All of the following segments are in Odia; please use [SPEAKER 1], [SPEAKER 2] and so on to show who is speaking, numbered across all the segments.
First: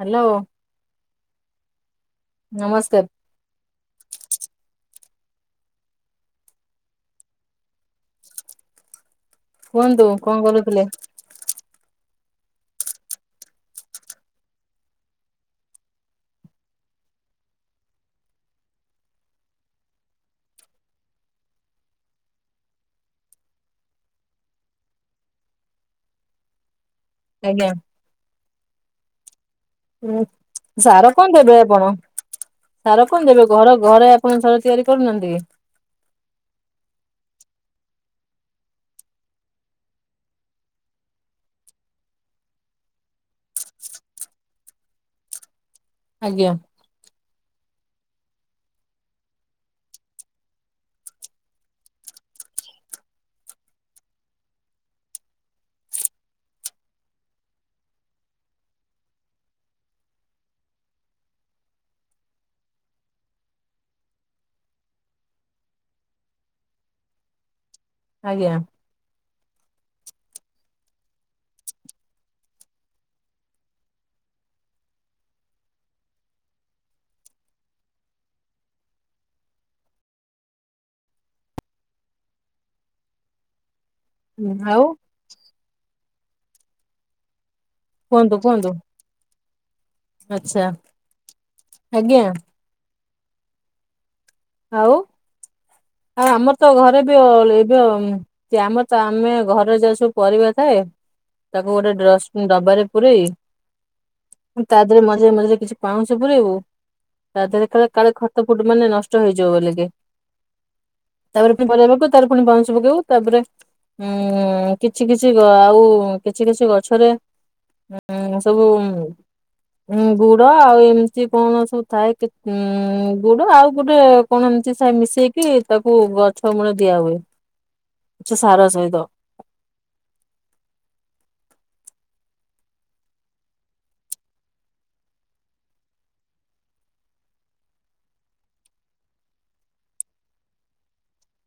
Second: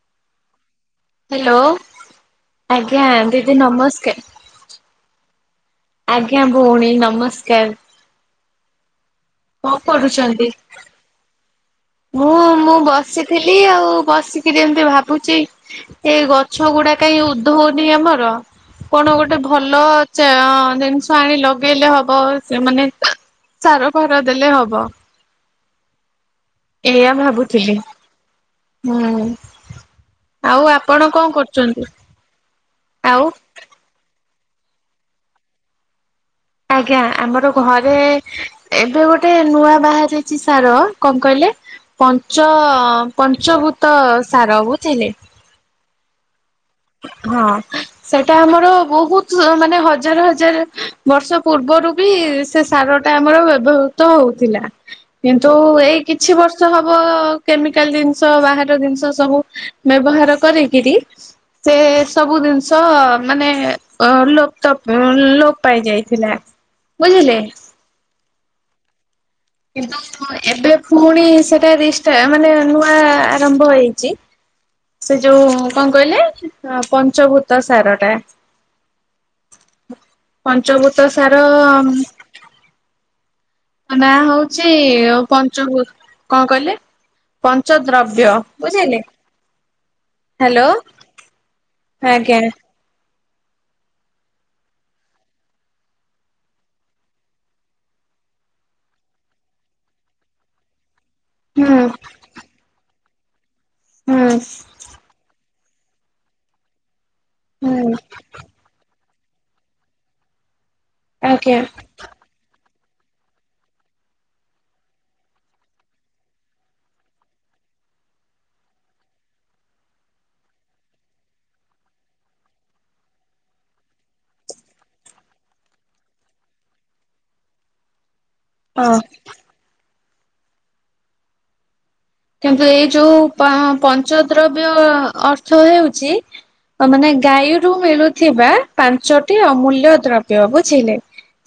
[SPEAKER 1] ହ୍ୟାଲୋ
[SPEAKER 2] ହ୍ୟାଲୋ
[SPEAKER 1] ନମସ୍କାର
[SPEAKER 2] ଆଜ୍ଞା ଦିଦି ନମସ୍କାର। ଆଜ୍ଞା ଭଉଣୀ ନମସ୍କାର କଣ
[SPEAKER 1] କୁହନ୍ତୁ କଣ
[SPEAKER 2] କରୁଛନ୍ତି?
[SPEAKER 1] କରୁଥିଲେ।
[SPEAKER 2] ମୁଁ ମୁଁ ବସିଥିଲି ଆଉ ବସିକିରି ଏମିତି ଭାବୁଛି। ଏ ଗଛ ଗୁଡା କାହିଁ ଉଦ୍ଧଉନି ଆମର କଣ ଗୋଟେ ଭଲ ଜିନିଷ ଆଣି ଲଗେଇଲେ ହବ ସେମାନେ ସାର ଫାର ଦେଲେ ହବ। ଏଇଆ
[SPEAKER 1] ଆଜ୍ଞା
[SPEAKER 2] ଭାବୁଥିଲି। ହୁଁ
[SPEAKER 1] ଉଁ
[SPEAKER 2] ଆଉ
[SPEAKER 1] ସାର
[SPEAKER 2] ଆପଣ କ
[SPEAKER 1] କଣ ଦେବେ ଆପଣ?
[SPEAKER 2] କରୁଛନ୍ତି?
[SPEAKER 1] ସାର କଣ
[SPEAKER 2] ଆଉ
[SPEAKER 1] ଦେବେ ଘର ଘରେ ଆପଣ ସାର ତିଆରି କରୁନାହାନ୍ତି କି?
[SPEAKER 2] ଆଜ୍ଞା ଆମର ଘରେ। ଏବେ ଗୋଟେ ନୂଆ ବାହାରିଛି ସାର କଣ କହିଲେ। ପଞ୍ଚ ପଞ୍ଚଭୂତ ସାର ବୁଝିଲେ
[SPEAKER 1] ଆଜ୍ଞା
[SPEAKER 2] ହଁ ସେଟା ଆମର ବହୁତ ମାନେ ହଜାର ହଜାର ବର୍ଷ ପୂର୍ବରୁ ବି ସେ ସାର ଟା ଆମର ବ୍ୟବହୃତ ହଉଥିଲା। କିନ୍ତୁ ଏଇ କିଛି ବର୍ଷ ହବ କେମିକାଲ ଜିନିଷ ବାହାର ଜିନିଷ ସବୁ ବ୍ୟବହାର କରିକିରି ସେ ସବୁ ଜିନିଷ ମାନେ ଲୋପ ତପ୍ ଲୋପ ପାଇ ଯାଇଥିଲା। ବୁଝିଲେ।
[SPEAKER 1] ଆଜ୍ଞା
[SPEAKER 2] କିନ୍ତୁ ଏବେ ପୁଣି ସେଟା ରିଷ୍ଟା ମାନେ ନୂଆ ଆରମ୍ଭ ହେଇଚି। ସେ ଯୋଉ କଣ କହିଲେ ପଞ୍ଚଭୂତ ସାର ଟା ପଞ୍ଚଭୃତ ସାର। ନାଁ
[SPEAKER 1] ହୁଁ
[SPEAKER 2] ହଉଛି
[SPEAKER 1] ଆଉ
[SPEAKER 2] ପଞ୍ଚଭୂ କଣ କହିଲେ ପଞ୍ଚ ଦ୍ରବ୍ୟ
[SPEAKER 1] କୁହନ୍ତୁ କୁହନ୍ତୁ
[SPEAKER 2] ବୁଝିଲେ। ହ୍ୟାଲୋ
[SPEAKER 1] ଆଚ୍ଛା
[SPEAKER 2] ଆଜ୍ଞା
[SPEAKER 1] ଆଉ ଆଉ ଆମର ତ ଘରେ [inaudible] ଆମର ତ ଆମେ ଘରେ ଯା ସବୁ ପରିବା ଥାଏ
[SPEAKER 2] ହୁଁ
[SPEAKER 1] ତାକୁ ଗୋଟେ ଡ୍ରଷ୍ଟବିନ୍ ଡବାରେ ପୁରେଇ
[SPEAKER 2] ହୁଁ
[SPEAKER 1] ତା ଦେହରେ ମଝିରେ ମଝିରେ କିଛି ପାଉଁଛ ପୁରେଈବୁ ତା ଦେହରେ କା
[SPEAKER 2] ହୁଁ
[SPEAKER 1] କାଳେ ଖତ ଫୁଟ ମାନେ ନଷ ଷ୍ଟ ହେଇଯିବ ବୋଲିକି ତାପରେ
[SPEAKER 2] ଆଜ୍ଞା
[SPEAKER 1] ପୁଣି ପରିବା ପକେଇବୁ ତା ପୁଣି ପାଉଁଶ ପକେଇବୁ ତାପରେ ଉଁ କିଛି କିଛି ଆଉ କିଛି କିଛି ଗଛରେ ହଁ ସବୁ ଉଁ ଗୁଡ ଆଉ ଏମିତି କଣ ସବୁ ଥାଏ ଉ ଗୁଡ ଆଉ ଗୋଟେ କଣ ଏମତି ସେ ମିଶେଇକି ତାକୁ ଗଛ ମୂଳେ ଦିଆ ହୁଏ। କିଛି ସାର
[SPEAKER 2] ହଁ।
[SPEAKER 1] ସହିତ
[SPEAKER 2] କିନ୍ତୁ ଏଇ ଯୋଉ ପଁ ପଞ୍ଚ ଦ୍ରବ୍ୟ ଅର୍ଥ ହେଉଚି। ମାନେ ଗାଈରୁ ମିଳୁଥିବା ପାଞ୍ଚଟି ଅମୂଲ୍ୟ ଦ୍ରବ୍ୟ ବୁଝିଲେ।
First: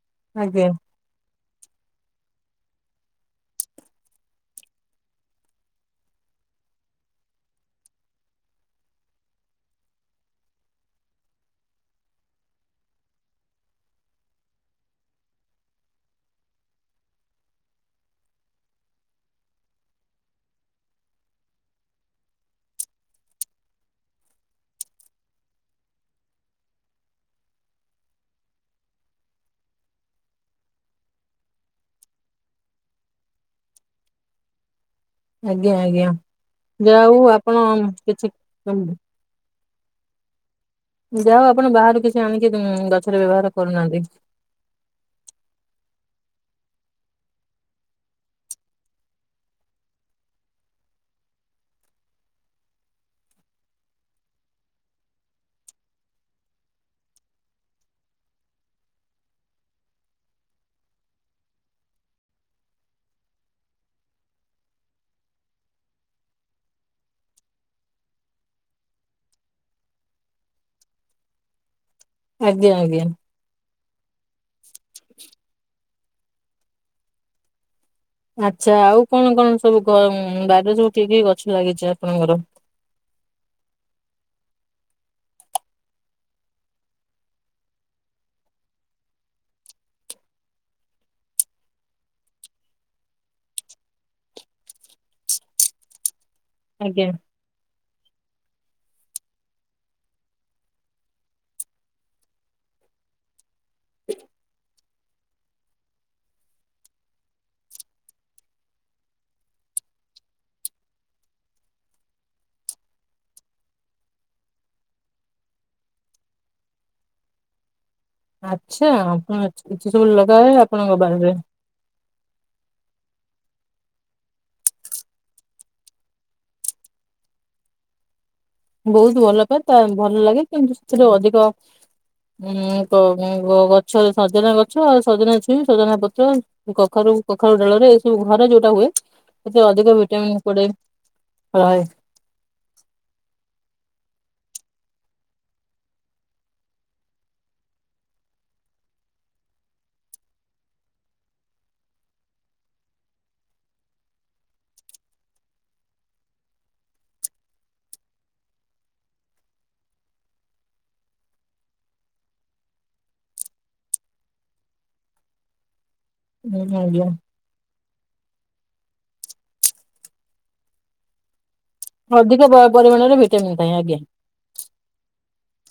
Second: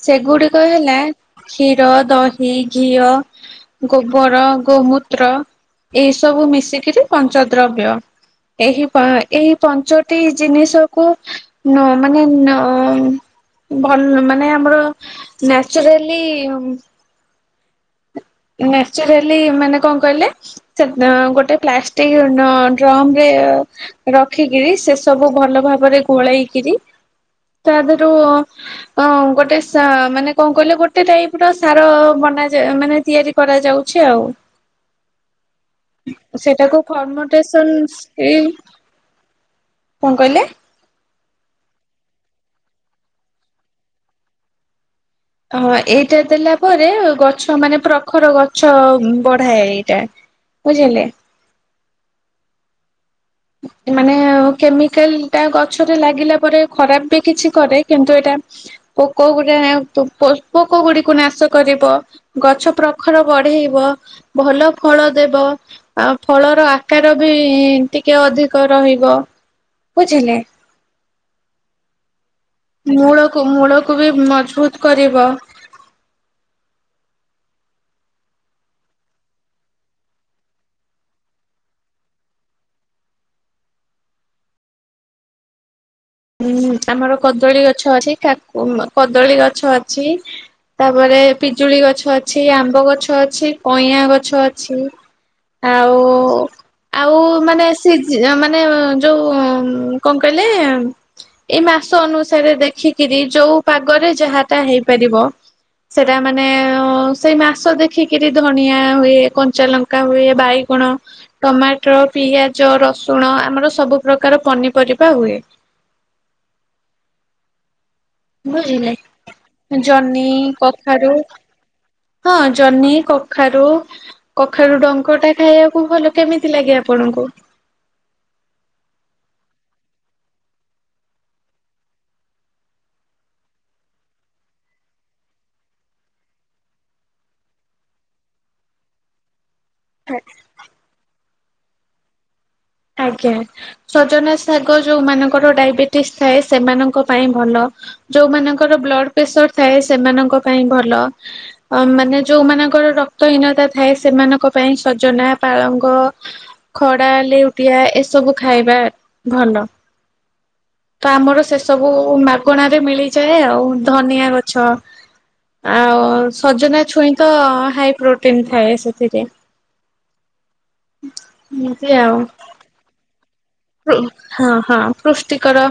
[SPEAKER 2] ସେଗୁଡିକ
[SPEAKER 1] ଆଜ୍ଞା
[SPEAKER 2] ହେଲା। କ୍ଷୀର ଦହି ଘିଅ ଗୋବର ଗୋମୂତ୍ର। ଏ ସବୁ ମିଶିକିରି ପଞ୍ଚ ଦ୍ରବ୍ୟ। ଏହି ପା ଏହି ପଞ୍ଚଟି ଜିନିଷକୁ ନ ମାନେ ନ ଭଲ ମାନେ ଆମର ନ୍ୟାଚୁରାଲି ନେଚୁରାଲି ମାନେ କ କହିଲେ ସେ ଗୋଟେ ପ୍ଲାଷ୍ଟିକ ଡ୍ର ଡ୍ରମ଼୍ଙରେ ରଖିକିରି ସେ ସବୁ ଭଲ ଭାବରେ ଗୋଳେଇକିରି ତା ଦେରୁ। ଅ ଗୋଟେ ସା ମାନେ କଣ କହିଲେ ଗୋଟେ ଟାଇପ ର ସାର ବନାଯାଏ ମାନେ ତିଆରି କରାଯାଉଛି ଆଉ।
[SPEAKER 1] ଆଜ୍ଞା ଆଜ୍ଞା
[SPEAKER 2] ସେଟାକୁ
[SPEAKER 1] ଯାହା ହଉ ଆପଣ
[SPEAKER 2] ଫର୍ମଟସନ
[SPEAKER 1] କିଛି
[SPEAKER 2] ସ୍କିଲି [inaudible] କଣ କହିଲେ?
[SPEAKER 1] ଯାହା ହଉ ଆପଣ ବାହାରୁ କିଛି ଆଣିକି ଗଛରେ ବ୍ୟବହାର କରୁନାହାନ୍ତି।
[SPEAKER 2] ହଁ ଏଇଟା ଦେଲା ପରେ ଗଛ ମାନେ ପ୍ରଖର ଗଛ ବଢାଏ ଏଇଟା। ବୁଝିଲେ? ମାନେ କେମିକାଲ ଟା ଗଛରେ ଲାଗିଲା ପରେ ଖରାପ ବି କିଛି କରେ କିନ୍ତୁ ଏଇଟା ପୋକ ଗୁଡା ପୋକ ଗୁଡିକୁ ନାଶ କରିବ। ଗଛ ପ୍ରଖର ବଢେଇବ। ଭଲ ଫଳ ଦେବ ଆ ଫଳର ଆକାର ବି ଟିକେ ଅଧିକ ରହିବ ବୁଝିଲେ।
[SPEAKER 1] ଆଜ୍ଞା ଆଜ୍ଞା।
[SPEAKER 2] ମୂଳକୁ ମୂଳକୁ ବି ମଜବୁତ କରିବ।
[SPEAKER 1] ଆଚ୍ଛା ଆଉ କଣ କଣ ସବୁ ବାରରେ ସବୁ ଠିକ ଗଛ ଲାଗିଛି ଆପଣଙ୍କର
[SPEAKER 2] ଉୁଁ ଆମର କଦଳୀ ଗଛ ଅଛି କାକୁ କଦଳୀ ଗଛ ଅଛି। ତାପରେ ପିଜୁଳି ଗଛ ଅଛି ଆମ୍ବ ଗଛ ଅଛି କଇଁ ଗଛ ଅଛି। ଆଉ
[SPEAKER 1] [inaudible]
[SPEAKER 2] ଆଉ ମାନେ ସେ ମାନେ ଯୋଉ କଣ କହିଲେ? ଏଇ ମାସ ଅନୁସାରେ ଦେଖିକିରି ଯୋଉ ପାଗରେ ଯାହାଟା ହେଇପାରିବ। ସେଟା ମାନେ ସେଇ ମାସ ଦେଖିକିରି ଧଣିିଆ ହୁଏ କଞ୍ଚାଲଙ୍କା କା ହୁଏ ବାଇ କଣ ଟମାଟର ପିଆଜ ରସୁଣ ଆମର ସବୁ ପ୍ରକାର ପନିପରିବା ହୁଏ।
[SPEAKER 1] ଆଚ୍ଛା
[SPEAKER 2] ବୁଝିଲେ
[SPEAKER 1] ଆପଣ କିଛି ସବୁ
[SPEAKER 2] ଜହ୍ନି
[SPEAKER 1] ଲଗା ଆପଣଙ୍କ
[SPEAKER 2] କଖାରୁ
[SPEAKER 1] ବାହରେ
[SPEAKER 2] ହଁ ଜହ୍ନି କଖାରୁ। କଖାରୁ ଡଙ୍କ ଟା ଖାଇବାକୁ ଭଲ କେମିତି ଲାଗେ ଆପଣଙ୍କୁ।
[SPEAKER 1] ବହୁତ ଭଲ ପାଏ ତା ଭଲ ଲାଗେ କିନ୍ତୁ ସେଥିରେ ଅଧିକ। ଉଁ ଗଛ ସଜନା ଗଛ ଆଉ ସଜନା ଛୁଇ ସଜନା ପତ୍ର। କଖାରୁ କଖାରୁ ଡଳରେ ଏ ସବୁ ଘର ଯୋଉଟା ହୁଏ। ସେଥିରେ ଅଧିକ ଭିଟାମିନ୍ କୁଡ଼େଇ ରହେ।
[SPEAKER 2] ଆଜ୍ଞା। ସଜନା ଶାଗ ଯୋଉମାନଙ୍କର ଡାଇବେଟିସ ଥାଏ ସେମାନଙ୍କ ପାଇଁ ଭଲ। ଯୋଉମାନଙ୍କର ବ୍ଲଡ ପ୍ରେସର ଥାଏ ସେମାନଙ୍କ ପାଇଁ ଭଲ। ଅ ମାନେ ଯୋଉମାନାନଙ୍କର ରକ୍ତହୀନତା ଥାଏ ସେମାନଙ୍କ ପାଇଁ ସଜନା ପାଳଙ୍ଗ। ଖରାା ଲେଉଟିଆ ଏସବୁ ଖାଇବା ଭଲ। ତ ଆମର ସେ ସବୁ ମାଗଣ ରେ ମିଳିଯାଏ ଆଉ ଧନିଆ ଗଛ ଆଉ
[SPEAKER 1] ହୁଁ,
[SPEAKER 2] ସଜନା
[SPEAKER 1] ଆଜ୍ଞା
[SPEAKER 2] ଛୁଇଁ ତ ହାଇ ପ୍ରୋଟିନ। ତିନ ଥାଏ ସେଥିରେ। ମୁ ଦିଆ।
[SPEAKER 1] ଅଧିକ ପରିମାଣରେ ଭିଟାମିନ୍। ଥାଏ ଆଜ୍ଞା।
[SPEAKER 2] ହଁ ହଁ ପୃଷ୍ଟିକର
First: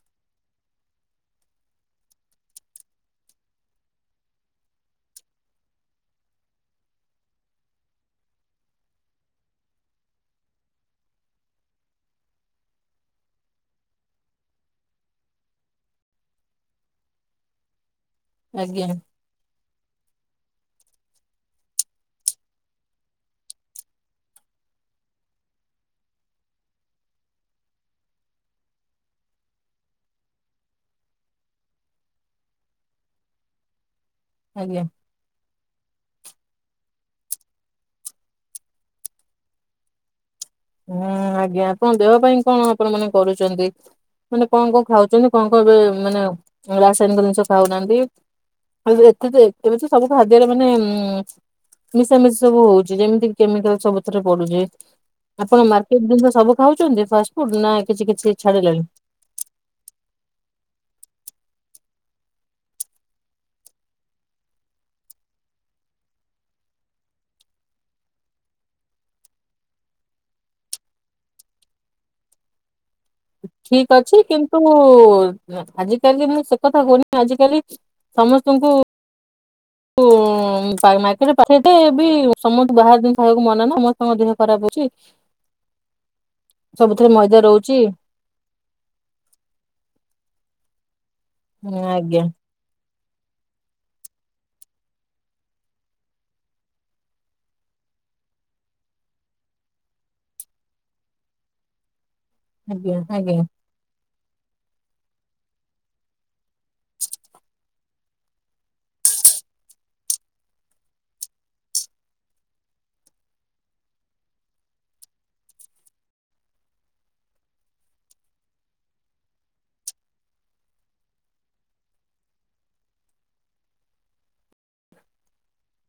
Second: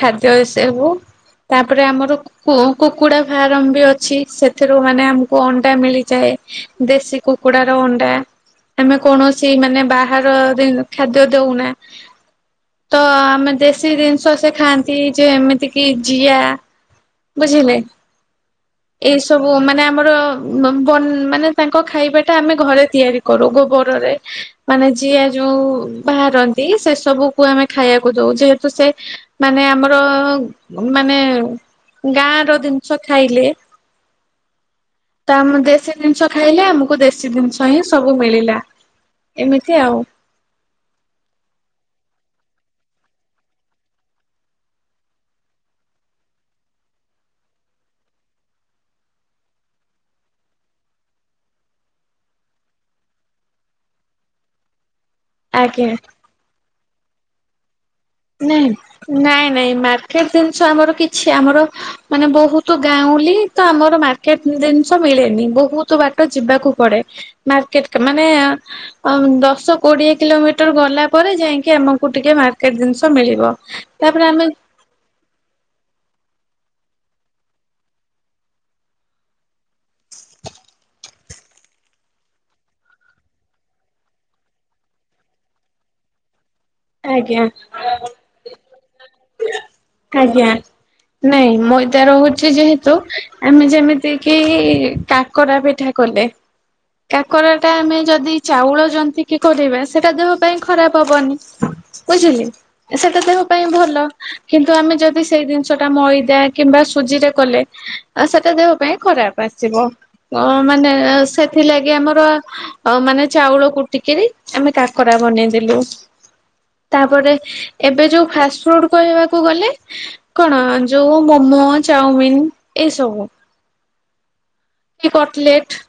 [SPEAKER 2] ଖାଦ୍ୟ ଏ ସେବୁ। ତାପରେ ଆମର କୁକୁଡା ଫାର୍ମ ବି ଅଛି ସେଥିରୁ ମାନେ ଆମକୁ ଅଣ୍ଡା ମିଳିଯାଏ। ଦେଶୀ କୁକୁଡାର ଅଣ୍ଡା ଆମେ କୌଣସି ମାନେ ବାହାର ଖାଦ୍ୟ ଦଉନା। ତ ଆମେ ଦେଶୀ ଜିନିଷ ସେ ଖାଆନ୍ତି ଯେ ଏମିତି କି ଜିଆ। ବୁଝିଲେ?
[SPEAKER 1] ଆଜ୍ଞା।
[SPEAKER 2] ଏଇ ସବୁ ମାନେ ଆମର ମାନେ ତାଙ୍କ ଖାଇବା ଟା ଆମେ ଘରେ ତିଆରି କରୁ ଗୋବରରେ ମାନେ ଯିଆ ଯୋଉ ବାହାରନ୍ତି ସେ ସବୁକୁ ଆମେ ଖାଇବାକୁ ଦଉ ଯେହେତୁ ସେ ମାନେ ଆମର ମାନେ ଗାଁ ର ଜିନିଷ ଖାଇଲେ
[SPEAKER 1] ଆଜ୍ଞା।
[SPEAKER 2] ତାଆମୁ ଦେଶୀ ଜିନିଷ ଖାଇଲେ ଆମକୁ ଦେଶୀ ଜିନିଷ ହିଁ ସବୁ ମିଳିଲା। ଏମିତି ଆଉ।
[SPEAKER 1] ହୁଁ ଆଜ୍ଞା କଣ ଆପଣ ଦେହ ପାଇଁ କଣ ଆପଣ ମାନେ କରୁଛନ୍ତି। ମାନେ କଣ କଣ ଖାଉଛନ୍ତି କଣ କଣ ଏ ମାନେ ରାସାୟନିକ ଜିନିଷ ଖାଉନାହାନ୍ତି। ଆଉ ଯେ ଏତେ ଯେ ଏବେ ତ ସବୁ ଖାଦ୍ୟରେ ମାନେ ଉ ମିଶାମିଶି ସବୁ ହଉଛି ଯେମିତିକି କେମିକାଲ୍ ସବୁଥିରେ ପଡୁଛି। ଆପଣ
[SPEAKER 2] ଆଜ୍ଞା।
[SPEAKER 1] ମାର୍କେଟ ଜିନିଷ ସବୁ ଖାଉଛନ୍ତି ଫାଷ୍ଟଫୁଡ୍ ନା କିଛି କିଛି
[SPEAKER 2] ନାଇଁ
[SPEAKER 1] ଛାଡିଲେଣି?
[SPEAKER 2] ନାଇଁ ନାଇଁ ମାର୍କେଟ୍ ଜିନିଷ ଆମର କିଛି ଆମର ମାନେ ବହୁତ ଗାଉଁଲି ତ ଆମର ମାର୍କେଟ୍ ଜିନିଷ ମିଳେନି ବହୁତ ବାଟ ଯିବାକୁ ପଡେ। ମାର୍କେଟ କ ମାନେ ଆଁ ଉଁ ଦଶ କୋଡିଏ କିଲୋମିଟର୍ ଗଲାପରେ ଯାଇକି ଆମକୁ ଟିକେ ମାର୍କେଟ ଜିନିଷ ମିଳିବ।
[SPEAKER 1] ଠିକ୍ ଅଛି
[SPEAKER 2] ତାପରେ ଆମେ
[SPEAKER 1] କିନ୍ତୁ, ନ୍ତୁ ଆଜି କାଲି ମୁଁ ସେ କଥା କହୁନି ଆଜିିକାଲି ସମସ୍ତଙ୍କୁ ଉଁ ଜା ମାର୍କେଟରେ ପାଖରେ ଥିଲେ ବି ସମସ୍ତଙ୍କୁ ବାହାର ଜିନିଷ ଖାଇବାକୁ ମନା ନା ସମସ୍ତଙ୍କ ଦେହ ଖରାପ ହଉଛି।
[SPEAKER 2] [inaudible]
[SPEAKER 1] ସବୁଥିରେ ମଇଦା
[SPEAKER 2] ଆଜ୍ଞା
[SPEAKER 1] ରହୁଛି
[SPEAKER 2] ଆଜ୍ଞା। ନାଇଁ ମଇଦା
[SPEAKER 1] ଆଜ୍ଞା
[SPEAKER 2] ରହୁଛି ଯେହେତୁ ତୁ ଆମେ ଯେମିତି କିି କାକରା ପିଠା କଲେ କାକରା ଟା ଆମେ ଯଦି ଚାଉଳ ଜନ୍ତିକିି କରିବା ସେଇଟା ଦେହ ପାଇଁ ଖରାପ ହବନି। ବୁଝିଲେ
[SPEAKER 1] ଆଜ୍ଞା
[SPEAKER 2] ସେଟା
[SPEAKER 1] ଆଜ୍ଞା
[SPEAKER 2] ଦେହ ପାଇଁ ଭଲ। କିନ୍ତୁ ଆମେ ଯଦି ସେଇ ଜିନିଷଟା ମଇଦା କିମ୍ବା ସୁଜିରେ କଲେ ଆ ସେଟା ଦେହ ପାଇଁ ଖରାପ ଆସିବ ଅ ମାନେ ସେଥିଲାଗି ଆମର ଅ ମାନେ ଚାଉଳ କୁଟିକିରି ଆମେ କାକରା ବନେଇଦେଲୁ। ତାପରେ ଏବେ ଯୋଉ ଫାଷ୍ଟ ଫୁଡ୍ କହିବାକୁ ଗଲେ କଣ ଯୋଉ ମୋମୋ ଚାଉମିିନ୍ ଏଇସବୁ। କି କଟଲେଟ୍।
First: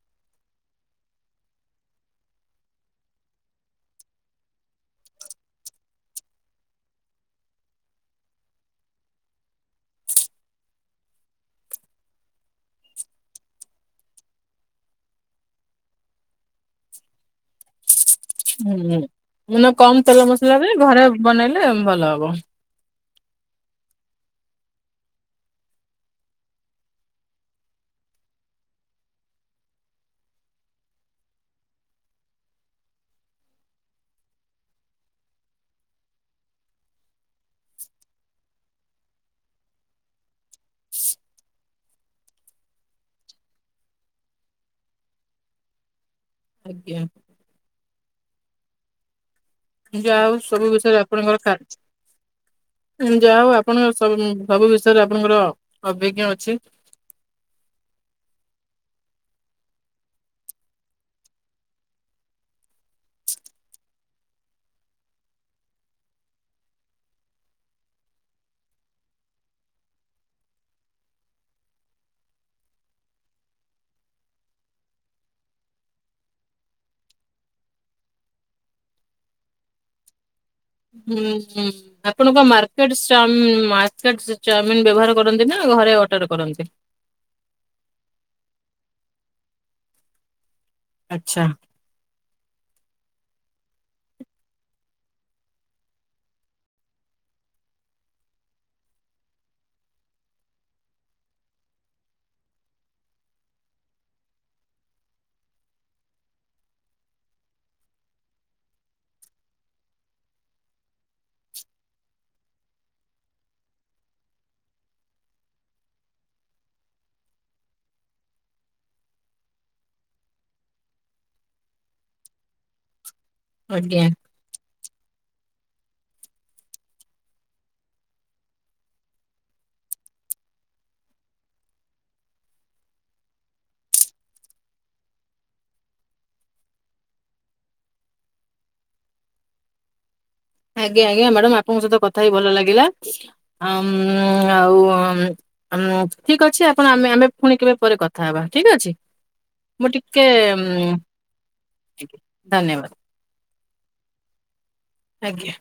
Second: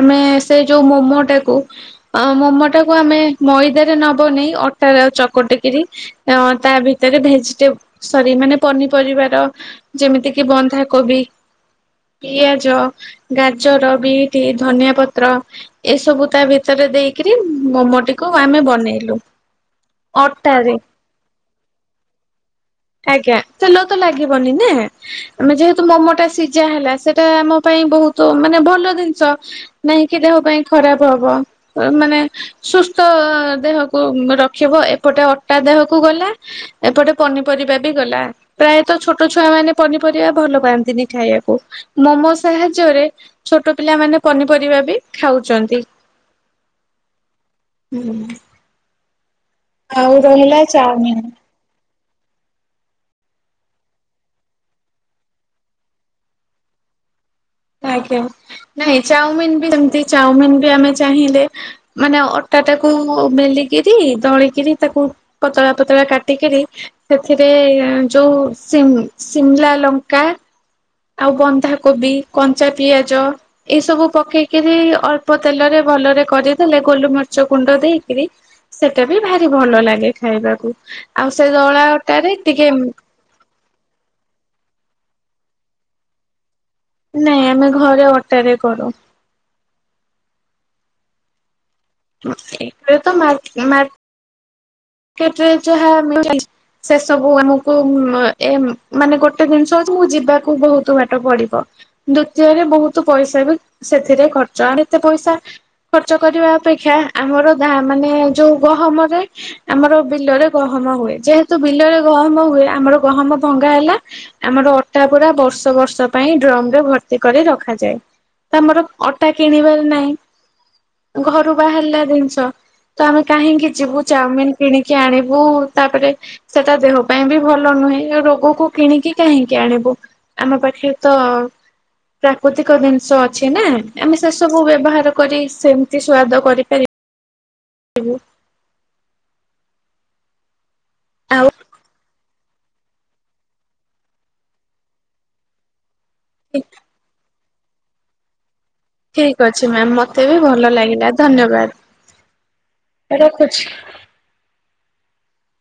[SPEAKER 2] ଆମେ ସେ ଯୋଉ ମୋମୋ ଟାକୁ ଅ ମୋମୋ ଟାକୁୁ ଆମେ ମଇଦାରେ ନବନେଇ ଅଟାରେ ଆଉ ଚକଟିକିରି ଅ ତା ଭିତରେ ଭେଜିଟେବୁ ସରି ମାନେ ପନିପରିବାର ଯେମିତି କିି ବନ୍ଧାକୋବି, ପିଆଜ, ଗାଜର, ବିଟ୍ କି ଧନିଆ ପତ୍ର ଏସବୁ ତା ଭିତରେ ଦେଇକିରି ମୋମୋ ଟି
[SPEAKER 1] ହୁଁ ହୁଁ ମାନେ କମ୍ ତେଲ ମସଲାରେ
[SPEAKER 2] ଅଟାରେ
[SPEAKER 1] ଘରେ ବନେଇଲେ ଭଲ ହବ।
[SPEAKER 2] ଆଜ୍ଞା ତେଲ ତ ଲାଗିବନି ନା। ଆମେ ଯେହେତୁ ମୋମୋଟା ସିଝା ହେଲା ସେଟା ଆମ ପାଇଁ ବହୁତ ମାନେ ଭଲ ଜିନି ସ ନାହିଁକି ଦେହ ପାଇଁ ଖରାପ ହବ। ମାନେ ସୁସ୍ଥ ଦେହକୁ ରଖିବ ଏପଟେ ଅଟା ଦେହକୁ ଗଲା ଏପଟେ ପନିପରିବା ବି ଗଲା। ପ୍ରାୟତଃ ଛୋଟ ଛୁଆ ମାନେ ପନିପରିବା ଭଲ ପାଆନ୍ତିନି ଖାଇବାକୁ। ମୋମୋ ସାହାଯ୍ୟରେ ଛୋଟ ପିଲାମାନେ ପନିପରିବା ବି ଖାଉଛନ୍ତି।
[SPEAKER 1] ଆଜ୍ଞା।
[SPEAKER 2] ହୁଁ।
[SPEAKER 1] ଯାହା ହଉ ସବୁ ବିଷୟରେ
[SPEAKER 2] ଚାଉମିନ
[SPEAKER 1] ଆପଣଙ୍କର କା ଯାହା ହଉ ଆପଣଙ୍କ ସ ସବୁବିଷୟରେ ଆପଣଙ୍କର ଅଭିଜ୍ଞ ଅଛି।
[SPEAKER 2] ଆଜ୍ଞା ନାଇଁ ଚାଉମିିନ ବି ସେମତି ଚାଉମିିନ ବି ଆମେ ଚାହିଁଲେ ମାନେ ଅଟା ଟାକୁ ବେଲିକିରି ଦଳିକିରି ତାକୁ ପତଳା ପତଳା କାଟିକିରି ସେଥିରେ ଯୋଉ ସିମ୍ ସିମଲା ଲଙ୍କା ଆଉ ବନ୍ଧାକୋବି କଞ୍ଚା ପିଆଜ ଏ ସବୁ ପକେଇକରି ଅଳ୍ପ ତେଲରେ ଭଲରେ କରିଦେଲେ ଗୋଲମର୍ଚ ଗୁଣ୍ଡ ଦେଇକିରି ସେଟା ବି ଭାରି ଭଲ ଲାଗେ ଖାଇବାକୁ ଆଉ ସେ ଦଳାଟାରେ ଟିକେ
[SPEAKER 1] ତ ମାର୍କେଟ ଚାଉମିିନ ବ୍ୟବହାର କରନ୍ତି ନା ଘରେ ଅଟାରେ କରନ୍ତି?
[SPEAKER 2] ନାଇ ଆମେ ଘରେ ଅଟାରେ କରୁ।
[SPEAKER 1] ଆଛା।
[SPEAKER 2] ଏବେ ତ ମା ମା କେତେ ଯାହା [unintelligible] ସେ ସବୁ ଆମକୁ ଏ ମାନେ ଗୋଟେ ଜିନିଷ ହଉଛି ମୁଁ ଯିବାକୁ ବହୁତ ବାଟ ପଡିବ। ଦ୍ଵିତୀୟରେ ବହୁତ ପଇସା ବି ସେଥିରେ ଖର୍ଚ୍ଚ ଆଡେ ଏତେ ପଇସା ଖର୍ଚ୍ଚ କରିବା ଅପେକ୍ଷା ଆମର ଦାମାନେ ଯୋଉ ଗହମରେ ଆମର ବିଲରେ ଗହମ ହୁଏ ଯେହେତୁ ବିଲରେ ଗହମ ହୁଏ ଆମର ଗହମ ଭଙ୍ଗା ହେଲା ଆମର ଅଟା ପୁରା ବର୍ଷ ବର୍ଷ ପାଇଁ ଡ୍ରମ ରେ ଭର୍ତ୍ତି କରି ରଖାଯାଏ। ଆମର ଅଟା କିଣିବାର ନାହିଁ ଘରୁ ବାହାରିଲା ଜିନିଷ। ତ ଆମେ କାହିଁକି
[SPEAKER 1] ଆଜ୍ଞା
[SPEAKER 2] ଯିବୁ ଚାଉମିିନ କିଣିକି ଆଣିବୁ ତାପରେ ସେଟା ଦେହ ପାଇଁ ବି ଭଲ ନୁହେଁ ରୋଗକୁ କିଣିକି କାହିଁକି ଆଣିବୁ। ଆମ ପାଖେ ତ ପ୍ରାକୃତିକ ଜିନିଷ ଅଛି ନା ଆମେ ସେ ସବୁ ବ୍ୟବହାର କରି ସେମିତି ସୁଆଦ କରିପାରି
[SPEAKER 1] ଆଜ୍ଞା ଆଜ୍ଞା
[SPEAKER 2] ଆଉ
[SPEAKER 1] ମ୍ୟାଡ଼ାମ ଆପଣଙ୍କ ସହିତ କଥା ହେଇ ଭଲ ଲାଗିଲା ଆମ୍ ଆଉ ଆମ ଠିକ ଅଛି ଆପଣ ଆମେ ଆମେ ପୁଣି କେବେ ପରେ କଥା ହବା ଠିକ ଅଛି।
[SPEAKER 2] ଠିକ ଅଛି
[SPEAKER 1] ମୁଁ
[SPEAKER 2] ମ୍ୟାମ୍ ମତେ
[SPEAKER 1] ଟିକେ
[SPEAKER 2] ବି ଭଲ
[SPEAKER 1] ଉଁ
[SPEAKER 2] ଲାଗିଲା
[SPEAKER 1] ଧନ୍ୟବାଦ
[SPEAKER 2] ଧନ୍ୟବାଦ ରଖୁଛି।
[SPEAKER 1] ଆଜ୍ଞା।